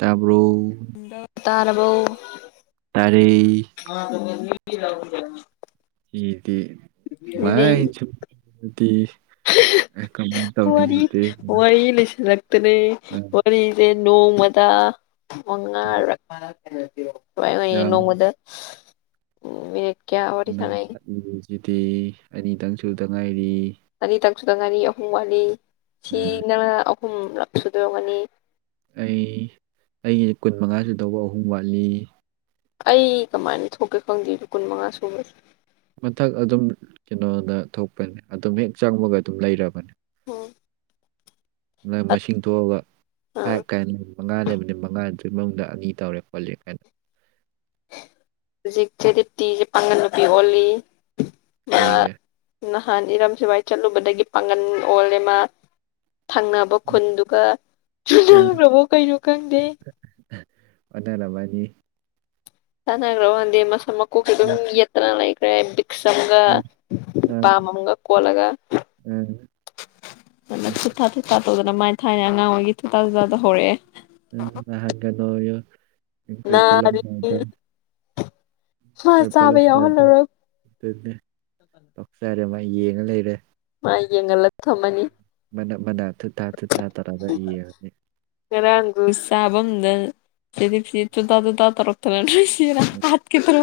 ꯎꯝ ꯇꯥꯕ꯭ꯔꯣ ꯇꯥꯅꯔꯕꯧ ꯇꯔꯦ [inaudible] ꯁꯨꯃꯥꯏ ꯋꯥꯔꯤ ꯋꯥꯔꯤ ꯂꯩꯁꯤꯜꯂꯛ ꯈꯛꯇꯅꯦ ꯋꯥꯔꯤꯁꯦ ꯅꯣꯡꯃꯗ ꯃꯉꯥ ꯍ ꯌꯥꯝ ꯅꯣꯃꯗ ꯅꯪ ꯅꯪ ꯋꯥꯠꯂꯤꯁꯤꯗꯤ ꯑꯅꯤꯇꯪꯁꯨꯗ ꯉꯥꯏꯔꯤ ꯉꯥꯔꯤꯇꯪꯛꯁꯨꯗ ꯉꯥꯔꯤ ꯑꯍꯨꯝ ꯋꯥꯠꯂꯤ ꯁꯤ ꯎꯝ ꯅꯪꯅ ꯑꯍꯨꯝꯂꯛ ꯁꯨꯗꯔꯒꯅꯤ ꯑꯩ ꯑꯩꯒꯤ ꯀꯨꯟ ꯃꯉꯥꯁꯨ ꯇꯧꯕ ꯑꯍꯨꯝ ꯋꯥꯠꯂꯤ ꯑꯩ ꯀꯃꯥꯏꯅ ꯊꯣꯛꯀꯦ ꯈꯪꯗꯦꯗꯣ ꯀꯨꯟ ꯃꯉꯥ ꯁꯨꯕꯁꯦ ꯃꯊꯛ ꯑꯗꯨꯝ ꯀꯩꯅꯣꯅ ꯊꯣꯛꯄꯅꯤ ꯑꯗꯨꯝ ꯍꯦꯛ ꯆꯪꯕꯒ ꯑꯗꯨꯝ ꯂꯩꯔꯕꯅꯦ ꯎꯝ ꯅꯪ ꯃꯁꯤꯡ ꯊꯣꯛꯑꯒ ꯑꯥ ꯐꯥꯏꯚ ꯀꯥꯏꯅ ꯃꯉꯥ ꯂꯩꯕꯅꯤ ꯃꯉꯥꯗ ꯃꯅꯨꯡꯗ ꯑꯅꯤ ꯇꯧꯔꯦ ꯈꯣꯠꯂꯦ ꯀꯥꯏꯅ ꯍꯧꯖꯤꯛꯁꯦꯗꯤꯇꯤꯤꯁꯦ ꯄꯥꯡꯒꯟ ꯅꯨꯄꯤ ꯑꯣꯜꯂꯤ ꯃꯥ ꯍꯒ ꯅꯍꯥꯟ ꯏꯔꯝ ꯁꯋꯥꯏ ꯆꯠꯂꯨꯕꯗꯒꯤ ꯄꯥꯡꯒꯜ ꯑꯣꯜꯂꯦꯃ ꯊꯪꯅꯕ ꯈꯨꯟꯗꯨꯒ ꯑ ꯆꯨꯅꯈ꯭ꯔꯕꯣ ꯀꯩꯅꯣ ꯈꯪꯗꯦ ꯑꯗꯥꯂꯕꯥꯅꯤ ꯆꯉꯒ꯭ꯔꯟꯦ ꯃꯁ ꯃ ꯀꯨ ꯑꯗꯨ ꯎꯝ ꯌꯦꯅ ꯂ ꯂꯩꯈ꯭ꯔꯦ ꯃꯁꯝꯒ ꯎꯝ ꯑ ꯕꯥꯃꯒ ꯀꯂꯒ ꯑ ꯑꯗꯨꯅ ꯎꯝ ꯊꯨꯊꯥ ꯊꯨꯠꯊꯥ ꯇꯧꯗꯅ ꯃꯥꯏꯅ ꯊꯥꯏꯅ ꯑꯉꯥꯡ ꯑꯣꯏꯩꯒꯤ ꯊꯨꯊꯥ ꯊꯨꯥꯗ ꯍꯧꯔꯛꯑꯦ ꯎꯝꯍ ꯀꯗꯣ ꯔꯤ ꯍ ꯆꯥꯕ ꯌꯥꯎ ꯍꯜꯂꯔ ꯑꯗꯨꯅ ꯄꯣꯛꯆꯔꯦ ꯃꯥ ꯌꯦꯡꯉ ꯂꯩꯔꯦ ꯃꯥ ꯌꯦ ꯉ ꯂ ꯊꯃꯅꯤ ꯃꯅꯥ ꯃꯅꯥꯥ ꯊꯥ ꯇꯔꯥꯒ ꯌꯦꯅꯤ ꯈꯔꯥꯡꯒ ꯁꯥꯥꯕꯝꯗ ꯁꯤꯗꯤꯁꯤꯠꯇꯗ ꯇ ꯇꯔꯣꯛꯇꯅ ꯁꯤꯔ ꯍꯥ ꯀꯦ ꯇꯔ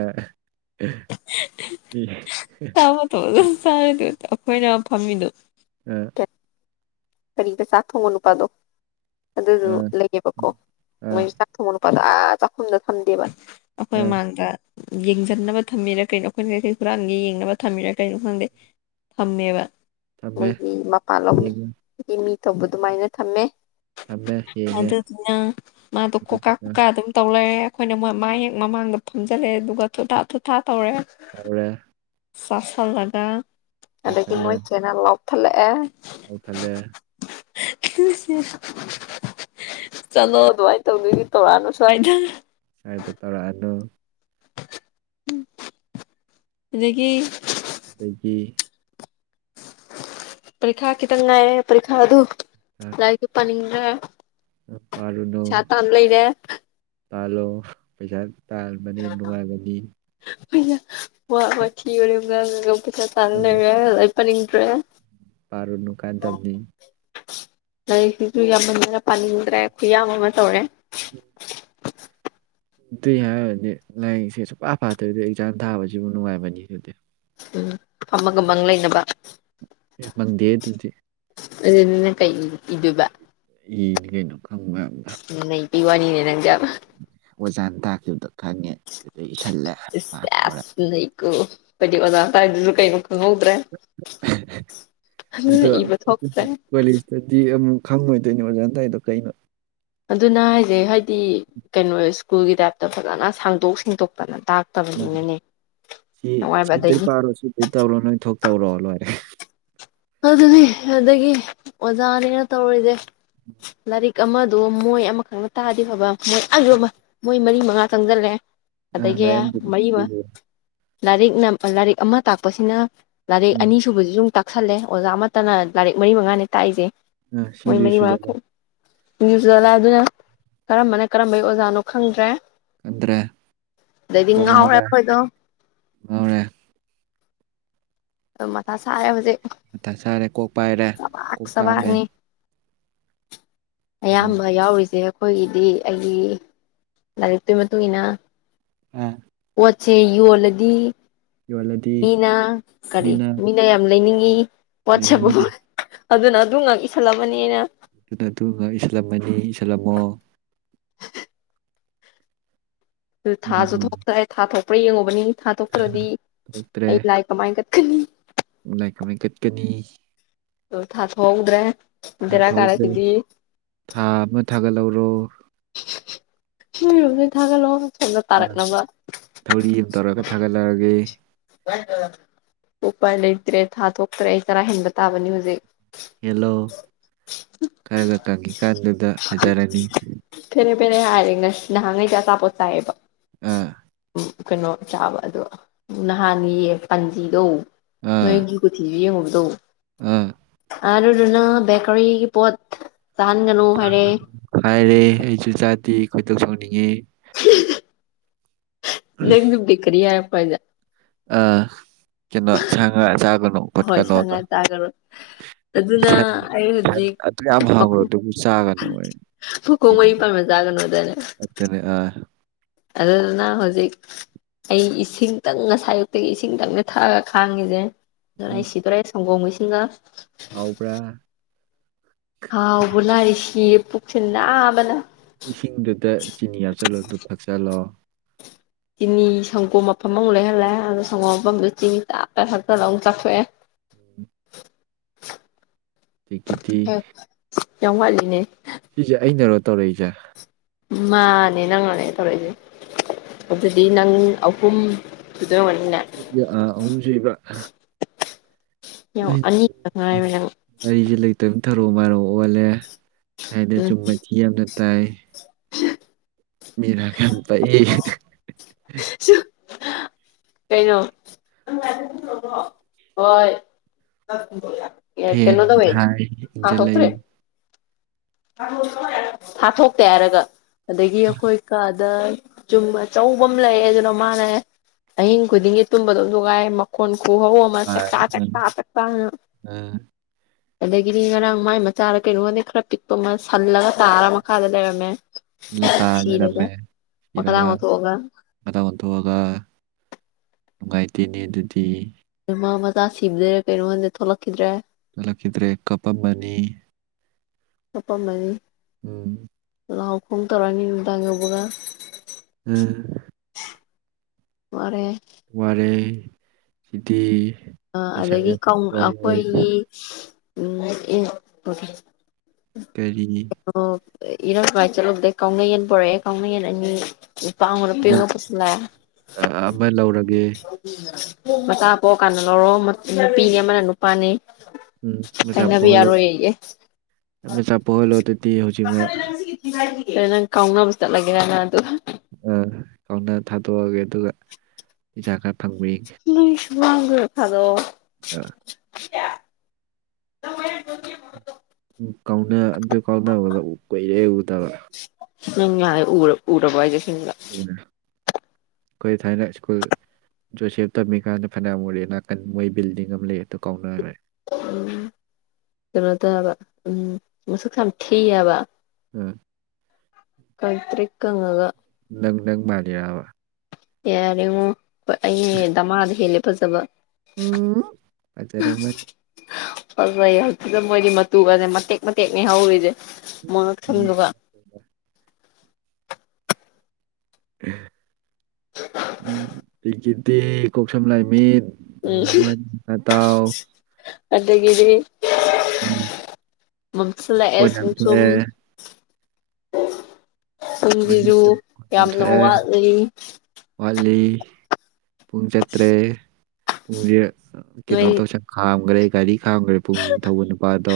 ꯑꯥ ꯆꯥꯕ ꯊꯣ ꯆꯥꯔꯤꯗ ꯑꯩꯈꯣꯏꯅ ꯐꯝꯃꯤꯗꯣ ꯀꯔꯤꯗ ꯆꯥꯛ ꯊꯣꯡꯕ ꯅꯨꯄꯥꯗꯣ ꯑꯗꯨꯁꯨ ꯑꯥ ꯂꯩꯌꯦꯕꯀꯣ ꯑꯥ ꯃꯣꯏ ꯆꯥꯛ ꯊꯣꯡꯕ ꯅꯨꯄꯥ ꯆꯥꯛ ꯆꯥꯛꯈꯨꯝꯗ ꯊꯝꯗꯦꯕ ꯑꯩꯈꯣꯏ ꯑꯥ ꯃꯃꯥꯡꯗ ꯌꯦꯡꯁꯤꯟꯅꯕ ꯊꯝꯃꯤꯔ ꯀꯩꯅꯣ ꯑꯩꯈꯣꯏꯅ ꯀꯩꯀꯩ ꯈꯨꯨꯔꯥꯡꯒꯤ ꯌꯦꯡꯅꯕ ꯊꯝꯃꯤꯔ ꯀꯩꯅꯣ ꯈꯪꯗꯦ ꯊꯝꯃꯦꯕ ꯊꯝꯃꯦ ꯃꯣꯏꯒꯤ ꯃꯄꯥꯟꯂꯒꯤ ꯌꯦꯡꯉꯦ ꯃꯤ ꯇꯧꯕ ꯑꯗꯨꯃꯥꯏꯅ ꯊꯝꯃꯦ ꯊꯝꯃꯦ ꯌꯦꯡꯉꯦ ꯑꯗꯨꯗꯨꯅ ꯃꯥꯗꯣ ꯀꯣꯀꯥ ꯑꯗꯨꯗꯨꯒ ꯀꯣꯀꯥ ꯑꯗꯨꯝ ꯇꯧ ꯂꯩꯔꯦ ꯑꯩꯈꯣꯏꯅ ꯃꯣꯏ ꯃ ꯍꯦꯛ ꯃꯃꯥꯡꯗ ꯐꯨꯝꯝꯖꯤꯜꯂꯛꯑꯦ ꯑꯗꯨꯒ ꯊꯨꯊꯥ ꯊꯨꯊꯥ ꯇꯧꯔꯦ ꯇꯧꯔꯦ ꯆꯁꯗꯥ ꯑꯗꯨꯗꯒꯤ ꯃꯣꯏ ꯆꯦꯅ ꯂꯞ ꯊꯂꯛꯦ ꯑꯥꯎ ꯇꯂꯦ ꯇꯁ ꯆꯠꯂꯣ ꯑꯗꯨꯃꯥꯏꯅ ꯇꯧꯗꯣꯏꯗꯤ ꯇꯧꯔꯛꯅꯨ ꯁ꯭ꯋꯥꯏꯗ ꯁꯥꯏꯗ ꯇꯧꯔꯛꯑꯅꯨ ꯍꯧꯖꯤꯀꯤ ꯑꯗꯒꯤ ꯄꯔꯤꯈꯥ ꯈꯤꯇꯪ ꯉꯥꯏꯌꯦꯦ ꯄꯔꯤꯈꯥ ꯑꯗꯨ ꯂꯥꯏꯔꯤꯛꯁꯨ ꯄꯥꯅꯤꯡ ꯄꯥꯔꯨꯅꯨ ꯆ ꯇꯝ ꯂꯩꯅꯦꯦ ꯇꯥꯜꯂꯣ ꯄꯩꯁꯥ ꯇꯥꯥꯟꯕꯅꯤ ꯑꯩꯅ ꯅꯨꯡꯉꯥꯏꯕꯅꯤ ꯋꯥ ꯋꯥꯊꯤ ꯑꯣꯏꯒ ꯄꯩꯁꯥ ꯇꯥꯅ ꯂꯩꯔꯦ ꯑꯗꯨꯩ ꯄꯥꯅꯤꯡꯗ꯭ꯔꯦ ꯄꯥꯔꯅꯨ ꯀꯥꯟꯗꯕꯅꯤ ꯂꯔꯤꯛꯁꯤꯁꯨ ꯌꯥꯝ ꯐꯖꯅ ꯄꯥꯅꯤꯡꯗ꯭ꯔꯦ ꯈꯨꯌꯥꯝ ꯑꯃ ꯇꯧꯔꯦ ꯎꯝ [inaudible] ꯑꯗꯨꯇꯩ ꯍꯥꯏꯔꯗꯤ ꯂꯥꯏꯔꯤꯛꯁꯦ ꯁꯨꯡꯐ ꯐꯥꯠꯇꯣꯏꯗ ꯑꯦꯛꯖꯥꯝ ꯊꯥꯕꯁꯤꯕꯨ ꯅꯨꯡꯉꯥꯏꯕꯅꯤ ꯑꯗꯨꯗꯗꯤ ꯎꯝ ꯐꯃꯒꯃꯒ ꯂꯩꯅꯕ ꯃꯟꯗꯦ ꯑꯗꯨꯗꯤ ꯑꯗꯨꯅ ꯀꯩ ꯏꯕ ꯏꯅꯤ ꯀꯩꯅꯣ ꯈꯪꯕ ꯑꯗ ꯄꯤ ꯋꯥꯅꯤꯅꯦ ꯅꯪꯖꯕ ꯑꯣꯖꯥꯅ ꯇꯥꯈꯤꯕꯗ ꯣ ꯇꯧꯔꯦ ꯀ ꯑꯗꯨꯅ ꯏꯕ ꯊꯣꯛꯇ꯭ꯔꯦ ꯑꯗꯂꯤꯁꯇꯗꯤ ꯈꯪꯉꯣꯏꯗꯣꯏꯅꯤ ꯑꯣꯖꯥꯟꯗꯥꯏꯗꯣ ꯀꯩꯅꯣ ꯑꯗꯨꯅ ꯍꯥꯏꯁꯦ ꯍꯥꯏꯗꯤ ꯀꯩꯅꯣ ꯁ꯭ꯀꯨꯜꯒꯤ ꯇꯥꯏꯞꯇ ꯐꯖꯅ ꯁꯥꯡꯗꯣꯛ ꯁꯦꯡꯗꯣꯛꯇꯅꯅꯦ ꯁꯤ ꯅꯨꯡꯉꯥꯏꯕ ꯁꯤ ꯑꯗꯒꯤ ꯄꯥꯔꯣ ꯁꯤ ꯇꯧꯔꯣ ꯅꯣꯏ ꯊꯣꯛꯇꯧꯔꯣ ꯂꯣꯏꯔꯦ ꯑꯗꯨꯅꯤ ꯑꯗꯒꯤ ꯑꯣꯖꯥꯅꯦꯅ ꯇꯧꯔꯔꯤꯁꯦ ꯂꯥꯏꯔꯤꯛ ꯑꯃꯗꯣ ꯃꯣꯏ ꯑꯃꯈꯛꯅ ꯇꯥꯗꯤ ꯐꯕ ꯃꯣꯏ ꯑ ꯃꯣꯏ ꯃꯔꯤ ꯃꯉꯥ ꯆꯪꯁꯤꯜꯂꯦ ꯑꯥ ꯑꯗꯗꯒꯤ ꯂꯥꯏꯔꯤꯛ ꯃꯩꯃ ꯑꯝꯇꯗ ꯂꯥꯏꯔꯤꯛ ꯂꯥꯏꯔꯤꯛ ꯑꯃ ꯇꯥꯛꯄꯁꯤꯅ ꯂꯥꯏꯔꯤꯛ ꯎꯝ ꯑꯅꯤꯁꯨꯨꯕꯁꯨ ꯁꯨꯝ ꯇꯥꯛꯁꯜꯂꯦ ꯑꯣꯖꯥ ꯑꯃꯠꯇꯅ ꯂꯥꯏꯔꯤꯛ ꯃꯔꯤ ꯃꯉꯥꯅꯦ ꯇꯥꯛꯏꯁꯦ ꯑ ꯁꯤꯁꯤꯡꯖꯣꯏ ꯁꯖꯗ ꯂ ꯑꯗꯨꯅ ꯀꯔꯝꯕꯅ ꯀꯔꯝꯕꯩ ꯑꯣꯖꯥꯅꯣ ꯈꯪꯗ꯭ꯔꯦ ꯈꯟꯗ꯭ꯔꯦ ꯑꯗꯩꯗꯤ ꯉꯥꯎꯔꯦ ꯑꯩꯈꯣꯏꯗꯣ ꯃꯔꯦ ꯃꯊꯥ ꯁꯥꯔꯦ ꯍꯧꯖꯤꯛ ꯑ ꯁꯥꯔꯦ ꯀꯣꯛ ꯄꯥꯏꯔꯦ ꯆꯕꯥꯛ ꯀꯣꯛ ꯇꯥꯡꯒꯦ ꯆꯕꯥꯛꯅꯤ ꯑꯌꯥꯝꯕ ꯌꯥꯎꯔꯤꯁꯦ ꯑꯩꯈꯣꯏꯒꯤꯗꯤ ꯑꯩꯒꯤ ꯂꯥꯏꯔꯤꯛꯇꯨꯒꯤ ꯃꯇꯨꯡ ꯏ ꯃꯇꯨꯡꯏꯟꯅ ꯎꯝ ꯄꯆꯦ ꯌꯨꯂꯗꯤ ꯌꯣꯜꯂꯗꯤ ꯃꯤꯅ ꯀꯔꯤ ꯃꯤꯅ ꯌꯥꯝ ꯂꯩꯅꯤꯡꯉꯤ ꯋꯥꯠꯁꯦ ꯂꯩꯅꯤꯡ ꯑꯗꯨꯅ ꯑꯗꯨ ꯉꯥꯛ ꯏꯁꯜꯂꯕꯅꯤꯅ ꯑꯗꯨꯅ ꯑꯗꯨ ꯉ ꯏꯁꯜꯂꯝꯃꯅꯤ ꯏꯁꯜꯂꯝꯃꯣ ꯑꯗꯨ ꯊꯥꯁꯨ ꯎꯝ ꯊꯣꯛꯇꯔꯦ ꯊꯥ ꯊꯣꯛꯄ꯭ꯔꯥ ꯌꯦꯡꯉꯨꯕꯅꯤ ꯊꯥ ꯊꯣꯛꯇ꯭ꯔꯗꯤ ꯊꯣꯛꯇ꯭ꯔꯦ ꯑꯩ ꯂꯥꯏ ꯀꯃꯥꯏ ꯈꯂꯤ ꯂꯥꯏ ꯀꯃꯥꯏ ꯀꯠꯀꯅꯤ ꯇꯣ ꯊ ꯍꯥꯠ ꯍꯗ꯭ꯔꯦ ꯊꯥꯟꯊꯣꯛꯎꯈ꯭ꯔꯦ ꯊꯥ ꯑꯃ ꯊꯥꯒꯠꯍꯧꯔꯣ ꯎ ꯔꯣꯖꯤ ꯊꯥꯥ ꯂꯧꯣ ꯑ ꯊꯧꯔꯤ ꯑꯃ ꯇꯧꯔꯒ ꯊꯥꯒꯠꯂꯛꯑꯒꯦ ꯎꯄ ꯂꯩꯇ꯭ꯔꯦ ꯊꯥ ꯊꯣꯛꯇ꯭ꯔꯦ ꯑꯩ ꯆꯔꯥ ꯍꯦꯟꯕ ꯇꯥꯕꯅꯤ ꯍꯧꯖꯤꯛ ꯍꯦꯜꯂꯣ ꯈꯔꯒ ꯀꯪꯉꯤꯀꯥꯟꯗꯨꯗ ꯐꯖꯔꯅꯤ ꯅꯦ ꯍꯥꯏꯔꯦ ꯉꯁꯤ ꯅꯍꯥꯟꯈꯩꯦ ꯑꯆꯥꯄꯣꯠ ꯆꯥꯏꯌꯦꯕ ꯑ ꯎꯝ ꯀꯩꯅꯣ ꯆꯥꯕ ꯑꯗꯣ ꯅꯍꯥꯟꯒꯤ ꯄꯥꯟꯖꯤꯗꯧ ꯅꯣꯏꯒꯤ ꯀꯨꯊꯤꯁꯨ ꯌꯦꯡꯉꯨ ꯎ ꯑꯗꯨ ꯅ ꯦꯀꯔꯤ ꯄꯠ ꯍꯥꯏꯔꯦ ꯑꯩꯁꯨ ꯆꯥꯗꯦ ꯀꯣꯏꯗꯧ ꯁꯣꯛꯅꯤꯡꯉꯤ [inaudible] ꯂꯩꯗꯤ ꯀꯔꯤꯦ ꯐꯗ ꯑ ꯀꯩꯅꯣ ꯉ ꯆꯥꯒꯅꯨ ꯍꯣꯏ ꯁꯥ ꯈꯣꯠꯀꯅꯨꯗ ꯉꯥ ꯆꯥꯒꯅꯨ ꯑꯗꯨꯅ ꯑꯩ ꯍꯧꯖꯤꯛ ꯑꯗꯨ ꯌꯥꯝ ꯐꯪꯈ꯭ꯔꯣ ꯑꯗꯨꯕꯨ ꯆꯥꯒꯅꯨ ꯑꯩ ꯐꯨꯀꯣ ꯃꯔꯤ ꯃꯖꯥꯒꯅꯅꯦ ꯑꯗꯨꯅꯦ ꯑꯥ ꯑꯗꯨꯗꯗꯅ ꯍꯧꯖꯤꯛ ꯑꯩ ꯏꯁꯤꯡꯇꯪ ꯉꯁꯥꯏꯌꯨꯛꯇꯒꯤ ꯏꯁꯤꯡꯇꯪꯅꯦ ꯊꯛꯑꯒ ꯈꯥꯡꯉꯤꯁꯦ ꯎꯝ ꯑꯗꯨꯅꯥꯏ ꯁꯤꯗꯣꯔꯦ ꯁꯪꯒꯣ ꯃꯩꯁꯤꯡꯒ ꯍꯥꯎꯕ꯭ꯔꯥ ꯍꯥꯎꯕꯨꯅꯔꯤ ꯁꯤ ꯄꯨꯛꯁꯤꯗꯥꯕꯅ ꯏꯁꯤꯡꯗꯨꯗ ꯆꯤꯅꯤ ꯍꯥꯞꯆꯤꯜꯂꯣ ꯑꯗꯨ ꯐꯠꯆꯜꯂꯣ ꯆꯤꯅꯤ ꯁꯪꯒꯣꯝ ꯃꯐꯝ ꯑꯃꯨꯛ ꯂꯩꯍꯜꯂꯦ ꯑꯗꯣ ꯁꯪꯒꯣꯝ ꯃꯐꯝꯗ ꯆꯤꯅꯤ ꯇꯥꯞꯄ ꯊꯛꯇꯅ ꯑꯃꯨꯛ ꯆꯥꯊꯣꯛꯑꯦ ꯎꯝ ꯇ ꯌꯥꯝ ꯋꯥꯠꯂꯤꯅꯦ ꯁꯤꯁꯦ ꯑꯩꯅꯔꯣ ꯇꯧꯔꯛꯏꯁꯦ ꯃꯥꯅꯦ ꯅꯪꯉꯅꯦ ꯇꯧꯔꯛꯏꯁꯦ ꯑꯗꯨꯗꯤ ꯅꯪ ꯑꯍꯨꯝ ꯑꯣꯏꯔꯝꯒꯅꯤꯅꯦ ꯑ ꯑꯨꯝꯁꯨꯕ ꯌꯦꯡꯉꯣ ꯑꯅꯤꯈꯛ ꯉꯥꯏꯔꯦ ꯅꯪ ꯑꯩꯁ ꯂꯩꯇꯕ ꯊꯔꯨ ꯃꯔꯔꯣꯛ ꯑꯣꯜꯂꯦ ꯁꯥꯏꯅ ꯎꯝ ꯆꯨꯝꯕꯕꯁꯤꯤ ꯌꯥꯝꯅ ꯇꯥꯏ ꯃꯤꯔ ꯀꯝꯄ [inaudible] [inaudible] ꯀꯩꯅꯩꯅꯣ ꯍ ꯌꯥ ꯐꯦꯟ ꯀꯅꯣꯗꯃꯦꯥꯏ ꯊꯥꯏ ꯍꯥꯥꯁꯇ꯭ꯔꯦ ꯏꯟꯖꯜꯂꯛꯏ ꯊꯥꯊꯣꯛꯇꯦ ꯍꯥꯏꯔꯒ ꯑꯗꯒꯤ ꯑꯩꯈꯣꯏ ꯑꯗ ꯆꯨꯝꯕ ꯑꯆꯧꯕ ꯑꯃ ꯂꯩꯑ ꯑꯗꯨꯅ ꯃꯥꯅꯦ ꯑꯍꯤꯡ ꯈꯨꯗꯤꯡꯒꯤ ꯇꯨꯝꯕꯗꯣ ꯅꯨꯡꯉꯥꯏ ꯃꯈꯣꯟ ꯣ ꯍ ꯑꯃ ꯆꯀ ꯆꯀ ꯆꯇꯥ ꯑꯗꯒꯤꯗꯤ ꯉꯔꯥꯡ ꯃꯥꯏ ꯃꯆꯥꯗ ꯀꯩꯅꯣꯒꯗꯤ ꯈꯔ ꯄꯤꯛꯄ ꯑꯃ ꯁꯜꯂꯒ ꯇꯥꯔ ꯃꯈꯥꯗ ꯂꯩꯔꯝꯃꯦ ꯂꯩꯦ ꯁꯤꯔꯒ ꯇꯔꯔꯝꯃꯦ ꯃꯈꯥꯗ ꯏꯔꯒ ꯉꯣꯟꯊꯣꯛꯑꯒ ꯉ ꯑꯣꯟꯊꯣꯛꯑꯒ ꯅꯨꯡꯉꯥꯏꯇꯦꯅꯤ ꯑꯗꯨꯗꯤ ꯃꯥ ꯃꯆꯥ ꯁꯤꯕꯤꯗꯔꯦ ꯀꯩꯅꯣꯃꯥꯟꯗ ꯊꯣꯛꯂꯛꯈꯤꯗ꯭ꯔꯦ ꯂꯂꯀꯗ꯭ꯔꯦ ꯀꯄꯃꯅꯤ ꯑꯄꯥꯃꯅꯤ ꯎꯝ ꯂꯥꯎ ꯈꯣꯡ ꯇꯧꯔꯅꯤ ꯅꯨꯃꯤꯗꯥꯡꯕꯥ ꯎꯝ ꯃꯔꯦ ꯋꯥꯔꯦ ꯆꯤꯗꯤꯤ ꯑꯗꯒꯤ ꯑꯩꯈꯣꯏꯒꯤ ꯀꯔꯤ ꯏꯔꯥꯡ ꯀꯃꯥꯏꯅ ꯆꯠꯂꯨꯗꯦ ꯀꯥꯎꯅ ꯌꯦꯟ ꯄꯣꯔꯛꯑꯦ ꯀꯥꯎꯅꯌꯦꯟ ꯑꯅꯤ ꯂꯨꯄꯥ ꯑꯃ ꯂꯄꯤꯤꯉꯄꯁꯨꯂꯥꯛꯑꯦ ꯑ, ꯑꯃ ꯂꯧꯔꯒꯦ ꯃꯆꯥ ꯄꯣꯛ ꯀꯥꯟꯗ ꯂꯧꯔꯣ ꯅꯨꯄꯤꯅꯤ ꯑꯃꯅ ꯅꯨꯄꯥꯅꯤ ꯎꯝ ꯃꯁꯣꯜꯁꯥꯣꯜ ꯅꯪ ꯀꯥꯎꯅꯕ ꯆꯠꯂꯒꯦ ꯍꯥꯏꯅ ꯑꯗꯨ ꯑ ꯀꯧꯅ ꯊꯥꯗꯣꯛꯑꯒꯦ ꯑꯗꯨꯒ ꯄꯩꯁꯥ ꯈ ꯅꯣꯏ ꯁꯃꯥꯡꯒ ꯐꯗꯣ ꯑ [unintelligible] ꯎ ꯀꯥꯎꯅ ꯑꯗ ꯀꯥꯎꯅꯗ ꯀꯣꯏꯏꯔꯦ ꯎ ꯇꯔ ꯎ ꯌꯥꯔ ꯎꯔ ꯄꯖꯦ ꯁꯤꯗ ꯎꯝ, ꯑꯩꯈꯣꯏ ꯊꯥꯏꯅ ꯁ꯭ꯀꯨꯜ ꯖꯣꯁꯦꯞ ꯇꯝꯃꯤꯀꯥꯟꯗ ꯐꯅꯥ ꯃꯣꯔꯦ ꯅꯥꯀꯟ ꯃꯣꯏ ꯕꯤꯜꯗꯤꯡ ꯑꯃ ꯂꯩ ꯑꯗꯨꯣ ꯀꯥꯎꯅꯔꯦ ꯎꯝ ꯀꯩꯅꯣ ꯇꯕ ꯎꯝ ꯃꯁꯨꯁꯨ ꯈꯝ ꯊ ꯌꯥꯕ ꯑ ꯀꯇꯔꯤ ꯀꯉꯒ ꯅꯪ ꯅꯪ ꯃꯥꯜꯂꯤꯔꯛꯑꯕ ꯌꯥꯔꯦꯡꯉꯣ ꯍꯣꯏ ꯑꯩ ꯗꯃꯥꯗ ꯍꯦꯜꯂꯦ ꯐꯖꯕ ꯎꯝ ꯑꯆꯔꯝꯕ ꯐꯖꯩꯌꯦ ꯑꯗꯨꯗ ꯃꯣꯏꯗꯤ ꯃꯇꯨꯒꯁꯦ ꯃꯇꯦꯛ ꯃꯇꯦꯛꯅꯤ ꯍꯧꯔꯤꯁꯦ ꯃꯅꯛ ꯎꯝ ꯁꯟꯗꯒꯥ ꯎꯒꯤꯗꯤ ꯀꯁꯝ ꯂꯩꯥꯏꯃꯤ ꯎꯝ ꯃ ꯐꯇꯥꯥꯎ ꯆꯗꯒꯔꯤ ꯃꯁꯂꯥ ꯀꯣꯟ ꯑꯦꯁ ꯌꯥꯝ ꯔꯁꯨꯝ ꯊꯣꯛꯑꯦ ꯌꯥꯝꯅ ꯃꯊꯑ ꯋꯥꯠꯂꯤ ꯋꯥꯂꯤ ꯄꯨꯡ ꯆꯠꯇ꯭ꯔꯦ ꯄꯨꯡ ꯀꯩꯅꯣ ꯅꯣꯏ ꯇꯧ ꯁꯪ ꯈꯥꯝꯒ꯭ꯔꯦ ꯒꯥꯔꯤ ꯊꯥꯡꯈ꯭ꯔꯦ ꯄꯨꯛꯅꯤꯡ ꯊꯧꯕ ꯅꯨꯄꯥꯗꯣ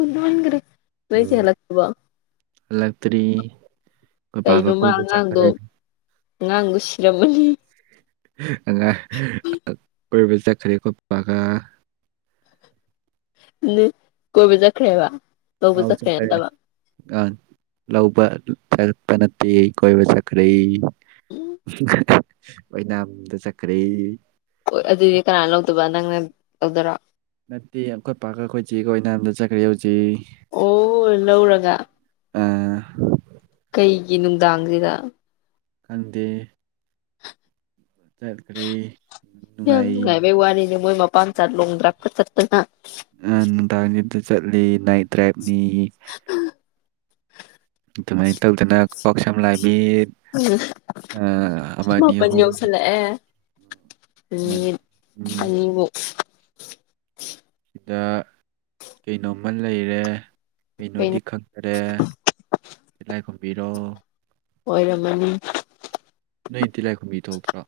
ꯎꯚꯔꯦ ꯉꯁꯂꯕ ꯍꯂꯒꯇꯔꯤ ꯀꯩꯅꯣꯃ ꯑꯉꯥꯡꯗꯣ ꯑꯉꯥꯡꯗꯣ ꯁꯤꯔꯝꯃꯅꯤ ꯑꯉꯥꯡ ꯑꯣꯏꯕ ꯆꯠꯈꯅꯤ ꯈꯣꯠꯄꯒ ꯀꯣꯏꯕꯖꯥ ꯈꯦꯕ ꯑꯥꯎ ꯆ ꯀꯔꯦ ꯑ ꯂꯧꯕꯕ ꯆꯄ ꯅꯠꯇ ꯀꯣꯏꯕ ꯆ ꯀꯔꯤ ꯎꯝ ꯑꯣꯏꯅꯥꯝꯗ ꯆꯠꯈ꯭ꯔꯦ ꯍꯣꯏ ꯑꯗꯨꯗꯤ ꯀꯅꯥꯅ ꯂꯧꯗꯕ ꯅꯪꯅ ꯂꯧꯗꯔꯥ ꯅꯠꯇꯦ ꯑꯩꯈꯣꯏ ꯄꯥ ꯑꯩꯈꯣꯏ ꯆꯦꯒ ꯑꯣꯏꯅꯝꯗ ꯆꯠꯈ꯭ꯔꯦ ꯍꯧꯖꯤꯛ ꯑꯣ ꯂꯧꯔꯒ ꯑ ꯒꯤꯅꯅꯨꯡꯗꯥꯥꯡꯒꯔꯤꯗ ꯈꯪꯗꯦ ꯆꯠꯈ꯭ꯔꯦ ꯅꯨꯡꯉꯥꯏ ꯥꯏꯃꯦ ꯋꯥꯅꯤꯅꯤ ꯃꯣꯏ ꯃ ꯄ ꯆꯠ ꯂꯣꯡ ꯗ꯭ꯔꯥꯛꯀ ꯆꯠꯠꯇꯅ ꯅꯨꯡꯗꯥꯡꯁꯤꯗ ꯆꯠꯂꯤ ꯅꯥꯏꯠ ꯗ꯭ꯔꯥꯏꯕꯅꯤ ꯑꯗꯨꯃꯥꯏꯟ ꯇꯧꯗꯅ ꯀꯥꯛ ꯁꯝ ꯂꯥꯏꯕ ꯃꯤꯠ ꯑ ꯑꯃ ꯑꯅꯤ ꯑꯍꯨꯝ ꯑꯃꯅꯤ ꯃꯤꯠ ꯎꯝ ꯑꯅꯤꯕꯨꯛ ꯗ ꯀꯩꯅꯣꯝꯃ ꯂꯩꯔꯦ ꯀꯩꯅꯣ ꯀꯩꯅꯣꯗꯤ ꯈꯪꯗꯔꯦ ꯇꯤꯂꯥꯏ ꯈꯨꯝꯕꯤꯔꯣ ꯑꯣꯏꯔꯝꯃꯅꯤ ꯅꯩ ꯇꯤꯂꯥꯏꯈꯨꯝꯕꯤ ꯊꯣꯛꯇ꯭ꯔꯣ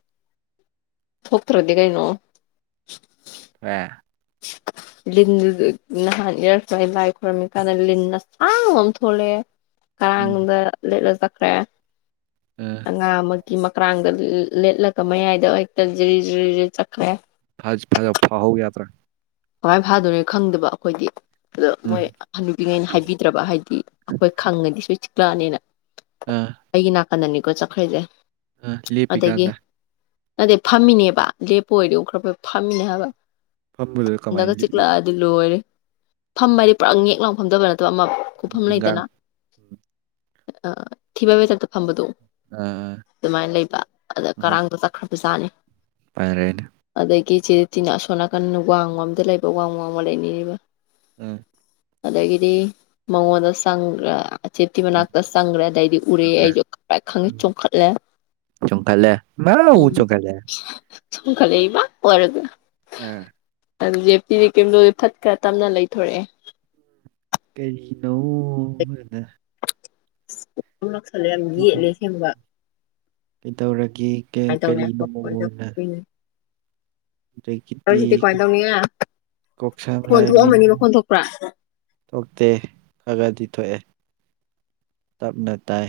ꯊꯣꯛꯇ꯭ꯔꯗꯤ ꯀꯩꯅꯣ ꯋꯦ [inaudible] ꯂꯤꯟꯗꯨ ꯖꯨ ꯅꯍꯥꯟ ꯏꯔꯛꯇꯣꯅꯤ ꯂꯥꯏ ꯈꯣꯏꯔꯝꯃꯤ ꯀꯥꯟꯗ ꯂꯤꯟꯅ ꯑꯁꯥꯡꯕꯝ ꯊꯣꯛꯂꯑꯦ ꯎꯝ ꯀꯔꯥꯡꯅꯨꯡꯗ ꯂꯤꯠꯂ ꯆꯠꯈ꯭ꯔꯦ ꯑꯉꯥꯡ ꯑꯃ ꯇꯤ ꯃꯀ꯭ꯔꯥꯡꯗ ꯂꯦꯠꯂꯒ ꯃꯌꯥꯏꯗ ꯑꯦꯛꯇ ꯖꯤꯔꯤ ꯖꯤꯔꯤ ꯖꯤꯔꯤ ꯆꯠꯈ꯭ꯔꯦ ꯐꯖ ꯐꯗ ꯐꯍꯧ ꯌꯇ꯭ꯔꯥ ꯀꯃꯥꯏ ꯐꯥꯗꯣꯏꯔꯦ ꯈꯪꯗꯕ ꯑꯩꯈꯣꯏꯗꯤ ꯑꯗꯣ ꯎꯝ ꯃꯣꯏ ꯍꯅꯨꯕꯥꯉꯩꯅ ꯍꯥꯏꯕꯤꯗ꯭ꯔꯕ ꯍꯥꯏꯗꯤ ꯑꯈꯣꯏ ꯈꯪꯉꯗꯤꯁꯨꯏꯁ ꯀꯂꯥꯅꯦꯅ ꯑ ꯑꯅꯅꯤꯀꯣ ꯆꯈ꯭ꯔꯦꯖꯦ ꯑ ꯂꯦꯄꯤ ꯀꯥꯗ ꯅꯗꯦ ꯐꯝꯃꯤꯅꯦꯕ ꯂꯦꯞꯄꯨ ꯑꯣꯏꯗꯤ ꯎ ꯈꯔ ꯐꯝꯃꯤꯅꯦ ꯍꯥꯏꯕ ꯐꯝꯕꯗꯨꯗ ꯍꯟꯗꯒ ꯀꯃꯥꯏꯅ ꯂꯤꯠꯂꯤ ꯆꯤꯛꯂꯛꯑꯗꯤ ꯂꯣꯏꯔꯦ ꯐꯝꯃꯗꯤ ꯄꯨꯔꯥ ꯌꯦꯛ ꯂꯥꯎ ꯐꯝꯗꯕ ꯅꯠꯇꯣ ꯑꯃ ꯀꯨꯐꯝ ꯅꯤꯡꯒꯥꯡ ꯂꯩꯗꯅ ꯎꯝ ꯑ ꯊꯤꯕꯥꯏ ꯃꯊꯛꯇ ꯐꯝꯕꯗꯣ ꯑꯥ ꯑꯗꯨꯃꯥꯏ ꯂꯩꯕ ꯑꯗ ꯀꯔꯥꯡꯗꯣ ꯆꯠꯈ꯭ꯔꯕ ꯕꯨꯖꯥꯅꯤ ꯄꯥꯔꯦꯠ ꯀꯤꯆꯦ ꯇꯤꯅ ꯑꯁꯣꯟ ꯅꯥꯀꯟꯅ ꯋꯥꯡꯃ ꯑꯝꯗ ꯂꯩꯕ ꯋꯥꯡ ꯋꯥꯡꯃ ꯂꯩꯅꯥꯔꯤꯕ ꯎꯝ ꯑꯗꯒꯤꯗꯤ ꯃꯉꯣꯟꯗ ꯆꯪꯒ꯭ꯔ ꯑꯆꯦꯞꯇꯤ ꯆꯪ- ꯃꯅꯥꯛꯇ ꯆꯪꯈ꯭ꯔꯦ ꯑꯗꯩꯗꯤ ꯎꯔꯑꯦ ꯆꯪꯈ꯭ꯔꯦ ꯑꯩꯖꯨ ꯈꯪꯄꯔꯦ ꯈꯪꯏ ꯆꯣꯡꯈꯠꯂꯦ ꯀꯂ ꯃꯥꯎ ꯎꯝ ꯆꯨꯈꯠꯂꯦ ꯆꯣꯡꯈꯠꯂꯦ ꯏꯃꯥꯎ ꯍꯥꯏꯔꯒ ꯑ ꯑꯗꯨꯖꯦ ꯄꯤ ꯀꯤꯝꯗꯣ ꯐꯠ ꯈ ꯇꯞꯅ ꯂꯩꯊꯣꯔꯑꯦ ꯀꯔꯤꯅꯣ ꯃꯗ ꯂꯥꯛꯁꯜꯂꯦ ꯑꯃꯨ ꯌꯦꯠꯂꯦ ꯀꯩꯗꯧ- ꯑꯁꯦꯡꯕ ꯀꯩꯗꯧꯔꯒꯦ ꯑ ꯀ- ꯇꯧꯗ ꯑꯗꯀꯤꯇꯤ ꯀꯣꯛꯁꯝ ꯐꯣꯟ ꯂꯥꯏꯃꯤ ꯊꯣꯛꯑꯝꯃꯅꯤ ꯃꯈꯣꯟ ꯊꯣꯛꯄ꯭ꯔꯥ ꯊꯣꯛꯇꯦ ꯈ ꯈꯗꯤ ꯊꯣꯛꯑꯦ ꯇꯞꯅ ꯇꯥꯏ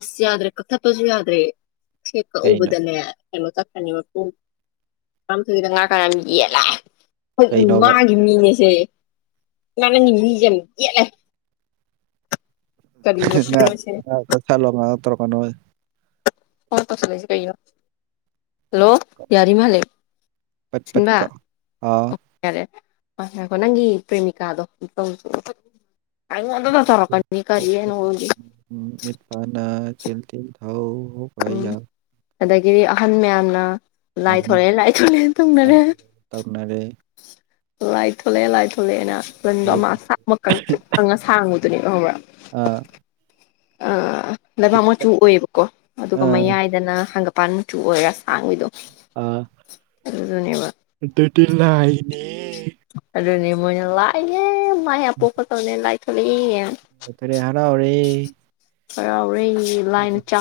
ꯑꯁ ꯌꯥꯗ꯭ꯔꯦ ꯀꯛꯊꯠꯄꯁꯨ ꯌꯥꯗ꯭ꯔꯦ ꯊꯦꯛ ꯀꯩꯅꯣ ꯀꯛꯎꯕꯗꯅꯦ ꯀꯩꯅꯣ ꯆꯠꯀꯅꯤꯕ ꯄꯨꯡ ꯇꯥꯃꯊꯣꯏꯈꯗ ꯉꯥꯏ ꯀ ꯌꯦ ꯂꯦ ꯍꯣꯏꯠ ꯀꯩꯅꯣꯕ ꯃꯥꯒꯤ ꯃꯤꯅꯦꯁꯦ ꯃꯥꯅꯪꯒꯤ ꯃꯤꯁꯦ ꯌꯥꯝ ꯌꯦꯠꯂꯦ ꯍ ꯀꯔꯤꯅꯣ ꯉꯥ ꯁꯤꯃꯁꯦ ꯉꯥ ꯀꯛꯊꯠꯂꯣ ꯃꯑꯝ ꯇꯔꯀꯅꯣ ꯐꯣꯟ ꯀꯛꯊꯠꯂꯛꯑꯤꯖ ꯀꯩꯒꯤꯅꯣ ꯍꯜꯂꯣ ꯌꯥꯔꯤ ꯃꯂꯦ ꯄꯠꯄꯠꯀꯥ ꯑꯥ ꯌꯥꯔꯦ ꯉꯥꯏꯈꯣ ꯅꯪꯒꯤ ꯄ꯭ꯔꯦꯃꯤꯀꯥꯗꯣ [inaudible] ꯇꯧꯔꯛꯀꯅꯤ ꯀꯔꯤꯅꯣ ꯃꯤꯠ ꯄ ꯅꯥ ꯆꯤꯜ ꯇꯤꯜ ꯊꯧ ꯑꯣ ꯋꯥꯏ ꯎꯝ ꯌꯥꯔ ꯑꯗꯒꯤꯗꯤ ꯑꯍꯟ ꯃꯌꯥꯝꯅ ꯍꯅꯨ ꯂꯥꯏꯊꯣꯔꯛꯑꯦ ꯂꯥꯏꯊꯣꯛꯂꯦꯟ ꯇꯧꯅꯔꯦ ꯇꯧꯅꯔꯦ ꯂꯥꯏ ꯊꯣꯂꯑꯦ ꯂꯥꯏ ꯊꯣꯂꯑꯦꯅ ꯄꯨꯟꯗꯣ ꯃ ꯁꯥꯛ ꯃ ꯀꯪꯇꯔꯤꯛ ꯀꯣꯉ ꯁꯥꯡꯕꯗꯨꯅꯦꯕ ꯈꯪꯕ꯭ꯔꯥ ꯑ ꯑ ꯂꯩꯕꯥꯛ ꯃꯆꯨ ꯑꯣꯏꯌꯦꯕꯀꯣ ꯑꯗꯨꯒ ꯑꯥ ꯃꯌꯥꯏꯗꯅ ꯍꯥꯡꯒꯠ ꯃꯄꯥꯟ ꯃꯆꯨ ꯑꯣꯏꯔꯒ ꯁꯥꯡꯕꯤꯗꯣ ꯑꯥ ꯑꯗꯨ ꯟꯕꯗ ꯑꯗꯨꯗꯤꯂꯏꯅꯤ ꯑꯗꯨꯅꯤ ꯃꯣꯏꯅ ꯂꯥꯏꯑꯅꯦꯦ ꯃꯥꯏ ꯍꯥ ꯄꯣ ꯈ ꯇꯅꯦ ꯂꯥꯏ ꯊꯣꯛꯂꯛꯦ ꯠꯇꯔꯦ ꯍꯥꯏꯔ ꯑꯣꯏꯔꯦ ꯍꯔꯥꯎꯔꯦ ꯂꯥꯏꯅ ꯆꯥ